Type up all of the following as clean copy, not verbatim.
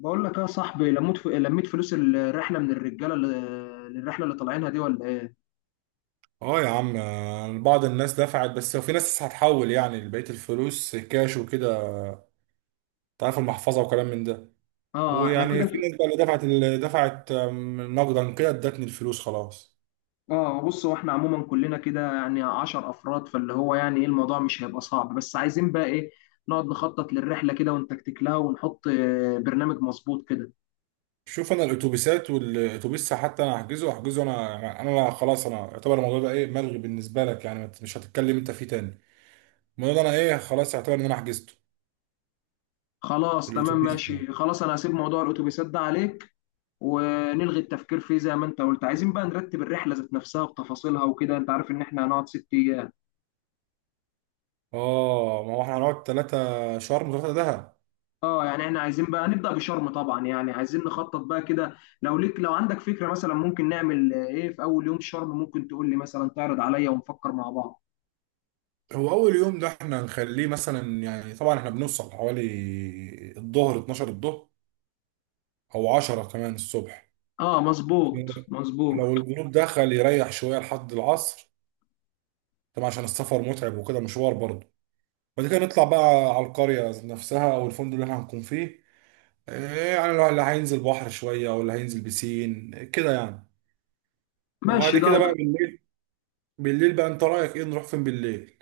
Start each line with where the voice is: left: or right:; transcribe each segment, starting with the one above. left: بقول لك يا صاحبي، لميت فلوس الرحله من الرجاله للرحله اللي طالعينها دي ولا ايه؟
right: اه يا عم، بعض الناس دفعت، بس وفي ناس هتحول يعني بقية الفلوس كاش وكده. تعرف المحفظة وكلام من ده.
left: اه احنا
right: ويعني
left: كده
right: في
left: ك-
right: ناس بقى اللي دفعت نقدا كده ادتني الفلوس خلاص.
left: اه، بص هو احنا عموما كلنا كده يعني 10 افراد فاللي هو يعني ايه الموضوع مش هيبقى صعب، بس عايزين بقى ايه نقعد نخطط للرحله كده ونتكتك لها ونحط برنامج مظبوط كده.
right: شوف انا الاتوبيسات والاتوبيس حتى انا هحجزه، انا يعني، انا لا خلاص انا اعتبر الموضوع ده ايه، ملغي بالنسبة لك. يعني ما ت- مش هتتكلم انت فيه تاني. الموضوع ده انا ايه، خلاص اعتبر ان انا حجزته.
left: خلاص تمام
right: الاتوبيس يعني.
left: ماشي، خلاص انا هسيب موضوع الاتوبيسات ده عليك ونلغي التفكير فيه زي ما انت قلت. عايزين بقى نرتب الرحله ذات نفسها بتفاصيلها وكده، انت عارف ان احنا هنقعد ست ايام.
right: اه ما هو احنا هنقعد ثلاثة شرم وثلاثة دهب.
left: اه، يعني احنا عايزين بقى نبدأ بشرم طبعا، يعني عايزين نخطط بقى كده. لو ليك، لو عندك فكرة مثلا ممكن نعمل ايه في اول يوم شرم، ممكن تقول لي مثلا، تعرض عليا ونفكر مع بعض.
right: هو اول يوم ده احنا هنخليه مثلا يعني، طبعا احنا بنوصل حوالي الظهر، 12 الظهر او 10 كمان الصبح.
left: اه مظبوط
right: لو
left: مظبوط.
right: الجروب دخل يريح شويه لحد العصر طبعا، عشان السفر متعب وكده، مشوار برضه. بعد كده نطلع بقى على القريه نفسها او الفندق اللي احنا هنكون فيه. إيه يعني، لو اللي هينزل بحر شويه او اللي هينزل بسين كده يعني.
left: ماشي
right: وبعد
left: ده.
right: كده بقى بالليل، بالليل بقى انت رايك ايه، نروح فين بالليل؟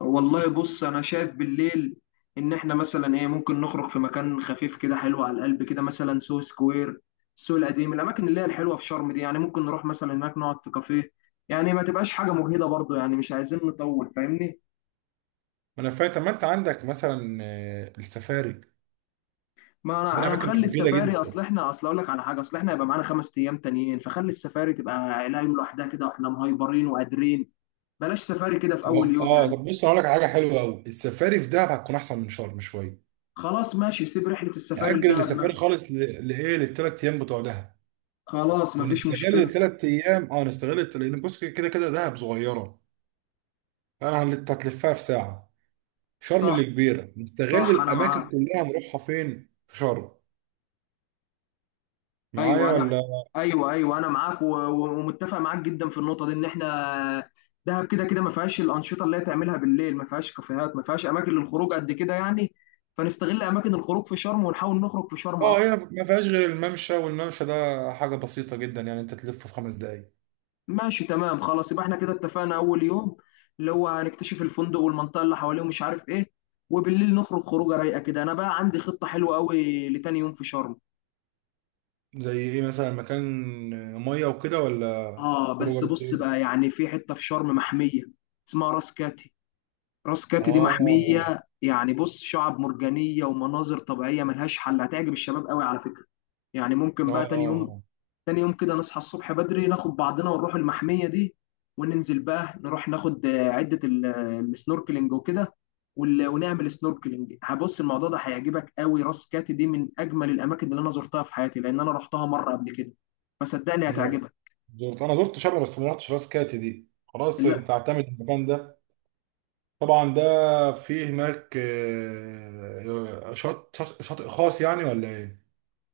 left: والله بص، انا شايف بالليل ان احنا مثلا ايه ممكن نخرج في مكان خفيف كده، حلو على القلب كده، مثلا سو سكوير، السوق القديم، الاماكن اللي هي الحلوة في شرم دي، يعني ممكن نروح مثلا هناك نقعد في كافيه، يعني ما تبقاش حاجة مجهدة برضو، يعني مش عايزين نطول، فاهمني.
right: ما انا فاهم. طب ما انت عندك مثلا السفاري.
left: ما انا
right: السفاري
left: انا
right: على فكره مش
left: مخلي
right: موجوده
left: السفاري، اصل
right: جدا.
left: احنا اصل اقول لك على حاجه، اصل احنا هيبقى معانا خمس ايام تانيين، فخلي السفاري تبقى عيلة يوم لوحدها كده واحنا مهايبرين وقادرين. بلاش سفاري كده في
right: طب،
left: اول يوم
right: اه
left: يعني.
right: طب بص هقول لك على حاجه حلوه قوي، السفاري في دهب هتكون احسن من شرم شويه.
left: خلاص ماشي، سيب رحله السفاري
right: نأجل
left: لدهب
right: السفاري
left: ما.
right: خالص لايه، للثلاث ايام بتوع دهب.
left: خلاص مفيش
right: ونستغل
left: مشكله.
right: الثلاث ايام، اه نستغل لان بص كده كده دهب صغيره، هتلفها في ساعه. شرم
left: صح
right: اللي كبيره، نستغل
left: صح، انا
right: الاماكن
left: معاك.
right: كلها، نروحها فين في شرم.
left: ايوه
right: معايا
left: انا،
right: ولا؟
left: ايوه ايوه انا معاك ومتفق معاك جدا في النقطه دي، ان احنا دهب كده كده ما فيهاش الانشطه اللي هي تعملها بالليل، ما فيهاش كافيهات، ما فيهاش اماكن للخروج قد كده يعني. فنستغل اماكن الخروج في شرم ونحاول نخرج في شرم
right: اه
left: اكتر.
right: هي ما فيهاش غير الممشى، والممشى ده حاجه بسيطه جدا يعني، انت تلفه في خمس دقايق.
left: ماشي تمام، خلاص يبقى احنا كده اتفقنا اول يوم اللي هو هنكتشف الفندق والمنطقه اللي حواليه ومش عارف ايه، وبالليل نخرج خروجه رايقه كده. انا بقى عندي خطه حلوه قوي لتاني يوم في شرم.
right: زي ايه مثلا؟ مكان ميه وكده ولا
left: اه
right: خروجه
left: بس بص
right: بالليل؟
left: بقى، يعني في حته في شرم محميه اسمها راس كاتي. راس كاتي دي محميه،
right: اه
left: يعني بص، شعب مرجانيه ومناظر طبيعيه ملهاش حل، هتعجب الشباب قوي على فكره. يعني
right: اه
left: ممكن
right: اه
left: بقى تاني يوم تاني يوم كده نصحى الصبح بدري ناخد بعضنا ونروح المحمية دي، وننزل بقى نروح ناخد عدة السنوركلينج وكده، ونعمل سنوركلينج. هبص الموضوع ده هيعجبك قوي. راس كاتي دي من اجمل الاماكن اللي انا زرتها في حياتي لان انا رحتها مرة قبل كده، فصدقني
right: نروح.
left: هتعجبك.
right: زرت، انا زرت شبرا بس ما رحتش راس كاتي دي. خلاص انت اعتمد المكان ده. طبعا ده فيه هناك شط شاطئ خاص يعني، ولا ايه؟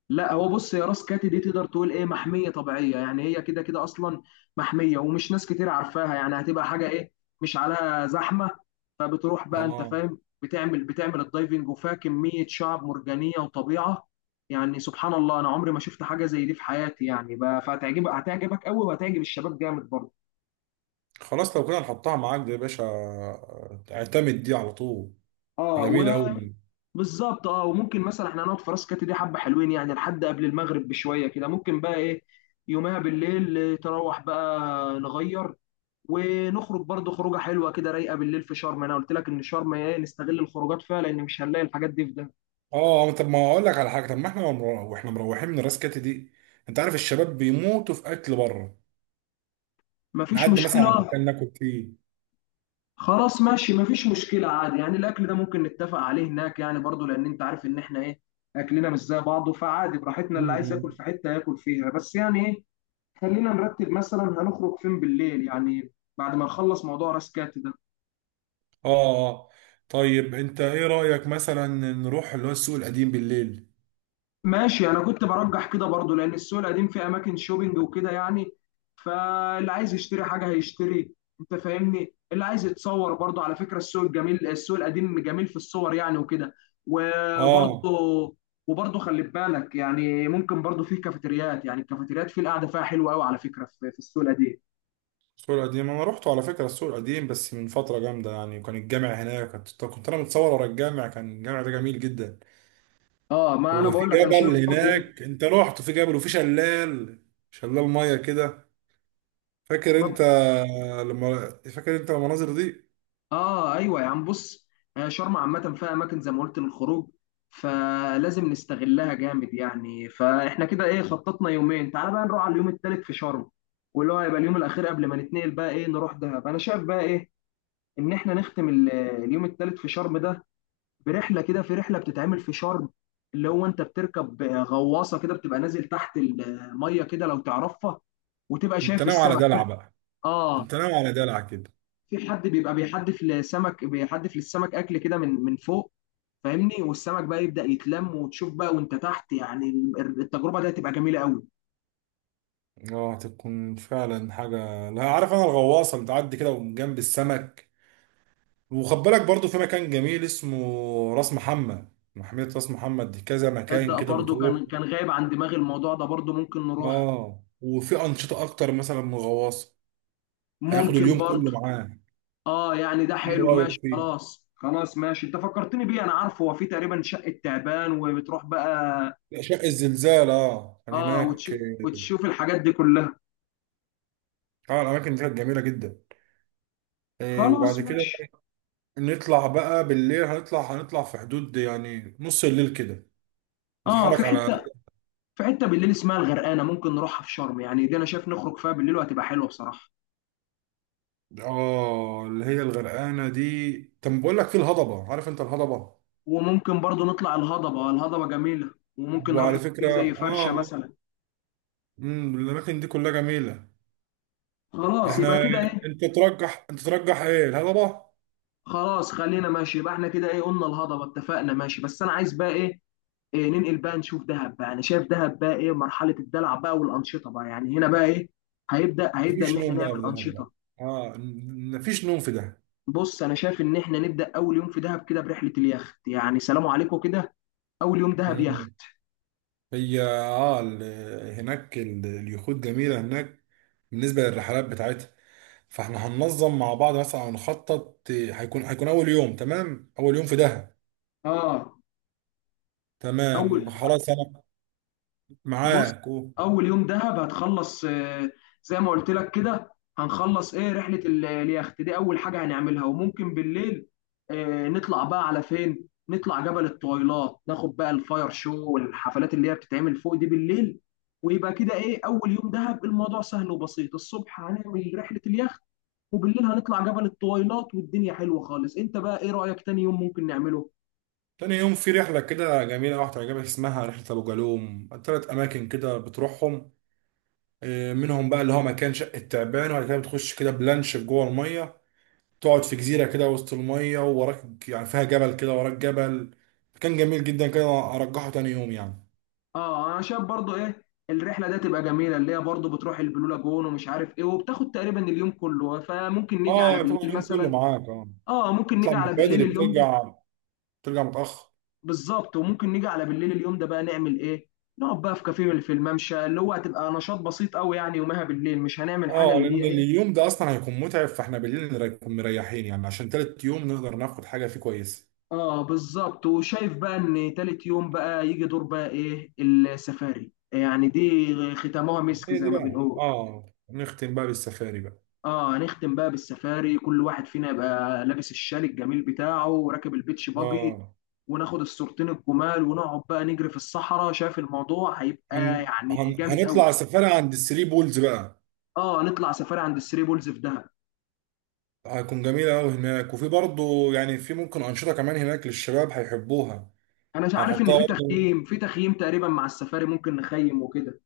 left: لا، هو بص يا، راس كاتي دي تقدر تقول ايه محميه طبيعيه، يعني هي كده كده اصلا محميه، ومش ناس كتير عارفاها، يعني هتبقى حاجه ايه مش عليها زحمه. فبتروح بقى انت
right: اه
left: فاهم، بتعمل الدايفنج وفيها كميه شعب مرجانيه وطبيعه، يعني سبحان الله انا عمري ما شفت حاجه زي دي في حياتي يعني بقى، فهتعجبك هتعجبك قوي وهتعجب الشباب جامد برضه.
right: خلاص لو كده نحطها معاك دي يا باشا، اعتمد دي على طول. دي
left: اه
right: جميله قوي.
left: وبالظبط. اه وممكن مثلا احنا هنقعد في راس كاتي دي حبه حلوين، يعني لحد قبل المغرب بشويه كده، ممكن بقى ايه يومها بالليل تروح بقى نغير ونخرج برضو خروجه حلوه كده رايقه بالليل في شرم. انا قلت لك ان شرم ايه نستغل الخروجات فيها لان مش هنلاقي الحاجات دي في ده.
right: اه طب ما اقول لك على حاجه، طب ما احنا واحنا مروحين من راس كاتي دي، انت عارف الشباب بيموتوا في اكل بره.
left: مفيش
right: نعدي مثلا على
left: مشكله.
right: مكان ناكل فيه.
left: خلاص ماشي، مفيش مشكله عادي يعني، الاكل ده ممكن نتفق عليه هناك يعني، برضو لان انت عارف ان احنا ايه، اكلنا مش زي بعضه، فعادي براحتنا،
right: م-
left: اللي عايز ياكل
right: م.
left: في حته ياكل فيها، بس يعني ايه خلينا نرتب مثلا هنخرج فين بالليل يعني بعد ما نخلص موضوع راس كات ده.
right: اه اه. طيب انت ايه رأيك مثلا نروح اللي هو السوق القديم بالليل؟
left: ماشي، انا كنت برجح كده برضو، لان السوق القديم فيه اماكن شوبينج وكده يعني، فاللي عايز يشتري حاجه هيشتري، انت فاهمني اللي عايز يتصور برضو على فكره، السوق الجميل السوق القديم جميل في الصور يعني وكده.
right: اه
left: وبرضو وبرضو خلي بالك يعني، ممكن برضو فيه كافيتريات، يعني الكافيتريات فيه القعده فيها حلوه قوي على فكره في في السوق القديم.
right: السوق القديم انا روحته على فكرة، السوق القديم بس من فترة جامدة يعني، وكان الجامع هناك، كنت انا متصور ورا الجامع. كان الجامع ده جميل جدا.
left: اه ما انا
right: وفي
left: بقول لك، انا
right: جبل
left: شايف برضو ايه
right: هناك، انت رحت؟ في جبل وفي شلال، شلال مية كده، فاكر
left: ما.
right: انت؟ لما، فاكر انت المناظر دي؟
left: اه، ايوه يا عم بص، شرم عامه فيها اماكن زي ما قلت للخروج، فلازم نستغلها جامد يعني. فاحنا كده ايه خططنا يومين. تعال بقى نروح على اليوم التالت في شرم، واللي هو هيبقى اليوم الاخير قبل ما نتنقل بقى ايه نروح دهب. انا شايف بقى ايه ان احنا نختم اليوم التالت في شرم ده برحله كده، في رحله بتتعمل في شرم اللي هو انت بتركب غواصه كده، بتبقى نازل تحت الميه كده لو تعرفها، وتبقى
right: انت
left: شايف
right: ناوي على
left: السمك
right: دلع
left: فيه.
right: بقى؟
left: اه
right: انت ناوي على دلع كده.
left: في حد بيبقى بيحدف لسمك، بيحدف للسمك اكل كده من فوق، فاهمني، والسمك بقى يبدأ يتلم وتشوف بقى وانت تحت، يعني التجربة دي هتبقى جميلة قوي.
right: اه هتكون فعلا حاجة. لا عارف انا الغواصة بتعدي كده من جنب السمك. وخد بالك برضه في مكان جميل اسمه راس محمد. محمية راس محمد دي كذا مكان
left: تصدق
right: كده
left: برضو
right: بتروح.
left: كان غايب عن دماغي الموضوع ده، برضو ممكن نروح.
right: اه وفي أنشطة أكتر مثلا من غواصة. هياخدوا
left: ممكن
right: اليوم كله
left: برضو.
right: معاه.
left: اه يعني ده
right: ايه
left: حلو،
right: رأيك
left: ماشي
right: فيه؟
left: خلاص، خلاص ماشي انت فكرتني بيه، انا عارفه هو في تقريبا شقة تعبان وبتروح بقى.
right: أشعة الزلزال اه كان
left: اه
right: هناك.
left: وتشوف، وتشوف الحاجات دي كلها.
right: اه الأماكن دي كانت جميلة جدا. آه
left: خلاص
right: وبعد كده
left: ماشي.
right: نطلع بقى بالليل. هنطلع في حدود يعني نص الليل كده،
left: اه في
right: نتحرك على.
left: حتة في حته بالليل اسمها الغرقانه ممكن نروحها في شرم يعني، دي انا شايف نخرج فيها بالليل وهتبقى حلوه بصراحه.
right: اه اللي هي الغرقانة دي. طب بقول لك في الهضبة، عارف انت الهضبة؟
left: وممكن برضو نطلع الهضبه، الهضبه جميله، وممكن نروح
right: وعلى فكرة،
left: في زي
right: اه
left: فرشه مثلا.
right: الاماكن دي كلها جميله.
left: خلاص يبقى
right: احنا
left: كده ايه.
right: انت ترجح، انت ترجح ايه، الهضبه؟
left: خلاص خلينا ماشي، يبقى احنا كده ايه قلنا الهضبه، اتفقنا ماشي. بس انا عايز بقى إيه ننقل بقى نشوف دهب بقى. انا شايف دهب بقى ايه مرحله الدلع بقى والانشطه بقى يعني، هنا بقى ايه هيبدا ان
right: مفيش
left: احنا
right: نوم بقى
left: نعمل
right: في دهب بقى.
left: انشطه.
right: اه مفيش نوم في دهب.
left: بص انا شايف ان احنا نبدا اول يوم في دهب كده برحله اليخت، يعني سلام عليكم كده، اول يوم دهب
right: مم.
left: يخت.
right: هي اه هناك اليخوت جميله هناك، بالنسبه للرحلات بتاعتها. فاحنا هننظم مع بعض مثلا او نخطط، هيكون اول يوم تمام. اول يوم في دهب
left: اه، اول
right: تمام. خلاص انا
left: بص
right: معاك و...
left: اول يوم دهب هتخلص زي ما قلت لك كده، هنخلص ايه رحله اليخت دي اول حاجه هنعملها، وممكن بالليل نطلع بقى على فين، نطلع جبل الطويلات ناخد بقى الفاير شو والحفلات اللي هي بتتعمل فوق دي بالليل. ويبقى كده ايه اول يوم دهب الموضوع سهل وبسيط. الصبح هنعمل رحله اليخت، وبالليل هنطلع جبل الطويلات والدنيا حلوه خالص. انت بقى ايه رايك تاني يوم ممكن نعمله؟
right: تاني يوم في رحله كده جميله واحده هتعجبك، اسمها رحله ابو جالوم، ثلاث اماكن كده بتروحهم. منهم بقى اللي هو مكان شقة تعبان. وبعد كده بتخش كده بلانش جوه المية، تقعد في جزيرة كده وسط المية، ووراك يعني فيها جبل كده، وراك جبل. كان جميل جدا كده. أرجحه تاني يوم يعني.
left: اه انا شايف برضو ايه الرحله ده تبقى جميله اللي هي برضو بتروح البلو لاجون ومش عارف ايه، وبتاخد تقريبا اليوم كله، فممكن نيجي على
right: اه تبقى
left: بالليل
right: اليوم كله
left: مثلا.
right: معاك، اه.
left: اه ممكن
right: تطلع
left: نيجي
right: من
left: على بالليل
right: بدري،
left: اليوم ده.
right: بترجع متأخر.
left: بالظبط، وممكن نيجي على بالليل اليوم ده بقى نعمل ايه نقعد بقى في كافيه في الممشى اللي هو هتبقى نشاط بسيط قوي، يعني يومها بالليل مش هنعمل حاجه
right: اه
left: اللي
right: لأن
left: هي ايه.
right: اليوم ده أصلا هيكون متعب، فاحنا بالليل نكون مريحين يعني، عشان تالت يوم نقدر ناخد حاجة فيه كويسة.
left: اه بالظبط، وشايف بقى ان تالت يوم بقى يجي دور بقى ايه السفاري، يعني دي ختامها مسك
right: هي
left: زي
right: دي
left: ما
right: بقى،
left: بنقول.
right: اه نختم بقى بالسفاري بقى.
left: اه هنختم بقى بالسفاري، كل واحد فينا يبقى لابس الشال الجميل بتاعه وراكب البيتش باجي،
right: اه
left: وناخد الصورتين الجمال ونقعد بقى نجري في الصحراء، شايف الموضوع هيبقى يعني جامد
right: هنطلع
left: قوي.
right: سفاري عند الثري بولز بقى.
left: اه نطلع سفاري عند الثري بولز في دهب.
right: هيكون جميلة أوي هناك، وفي برضه يعني في ممكن أنشطة كمان هناك للشباب هيحبوها.
left: انا مش عارف ان
right: هنحطها
left: في
right: برضه.
left: تخييم، في تخييم تقريبا مع السفاري ممكن نخيم وكده.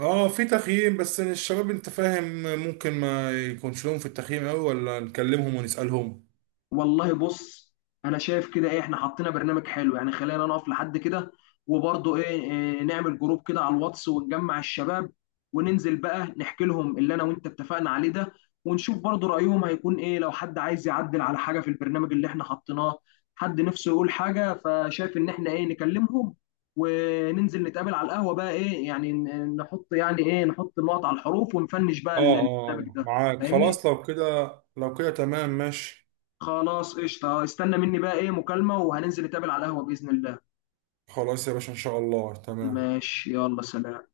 right: اه في تخييم، بس الشباب انت فاهم، ممكن ما يكونش لهم في التخييم أوي، ولا نكلمهم ونسألهم؟
left: والله بص، انا شايف كده ايه احنا حطينا برنامج حلو يعني، خلينا نقف لحد كده وبرضه إيه نعمل جروب كده على الواتس ونجمع الشباب، وننزل بقى نحكي لهم اللي انا وانت اتفقنا عليه ده، ونشوف برضه رأيهم هيكون ايه، لو حد عايز يعدل على حاجة في البرنامج اللي احنا حطيناه، حد نفسه يقول حاجة، فشايف ان احنا ايه نكلمهم وننزل نتقابل على القهوة بقى ايه، يعني نحط يعني ايه نحط النقط على الحروف ونفنش بقى
right: اه اه
left: البرنامج ده،
right: معاك
left: فاهمني.
right: خلاص. لو كده، لو كده تمام ماشي.
left: خلاص قشطة، استنى مني بقى ايه مكالمة وهننزل نتقابل على القهوة بإذن الله.
right: خلاص يا باشا إن شاء الله، تمام.
left: ماشي، يلا سلام.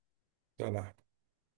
right: سلام.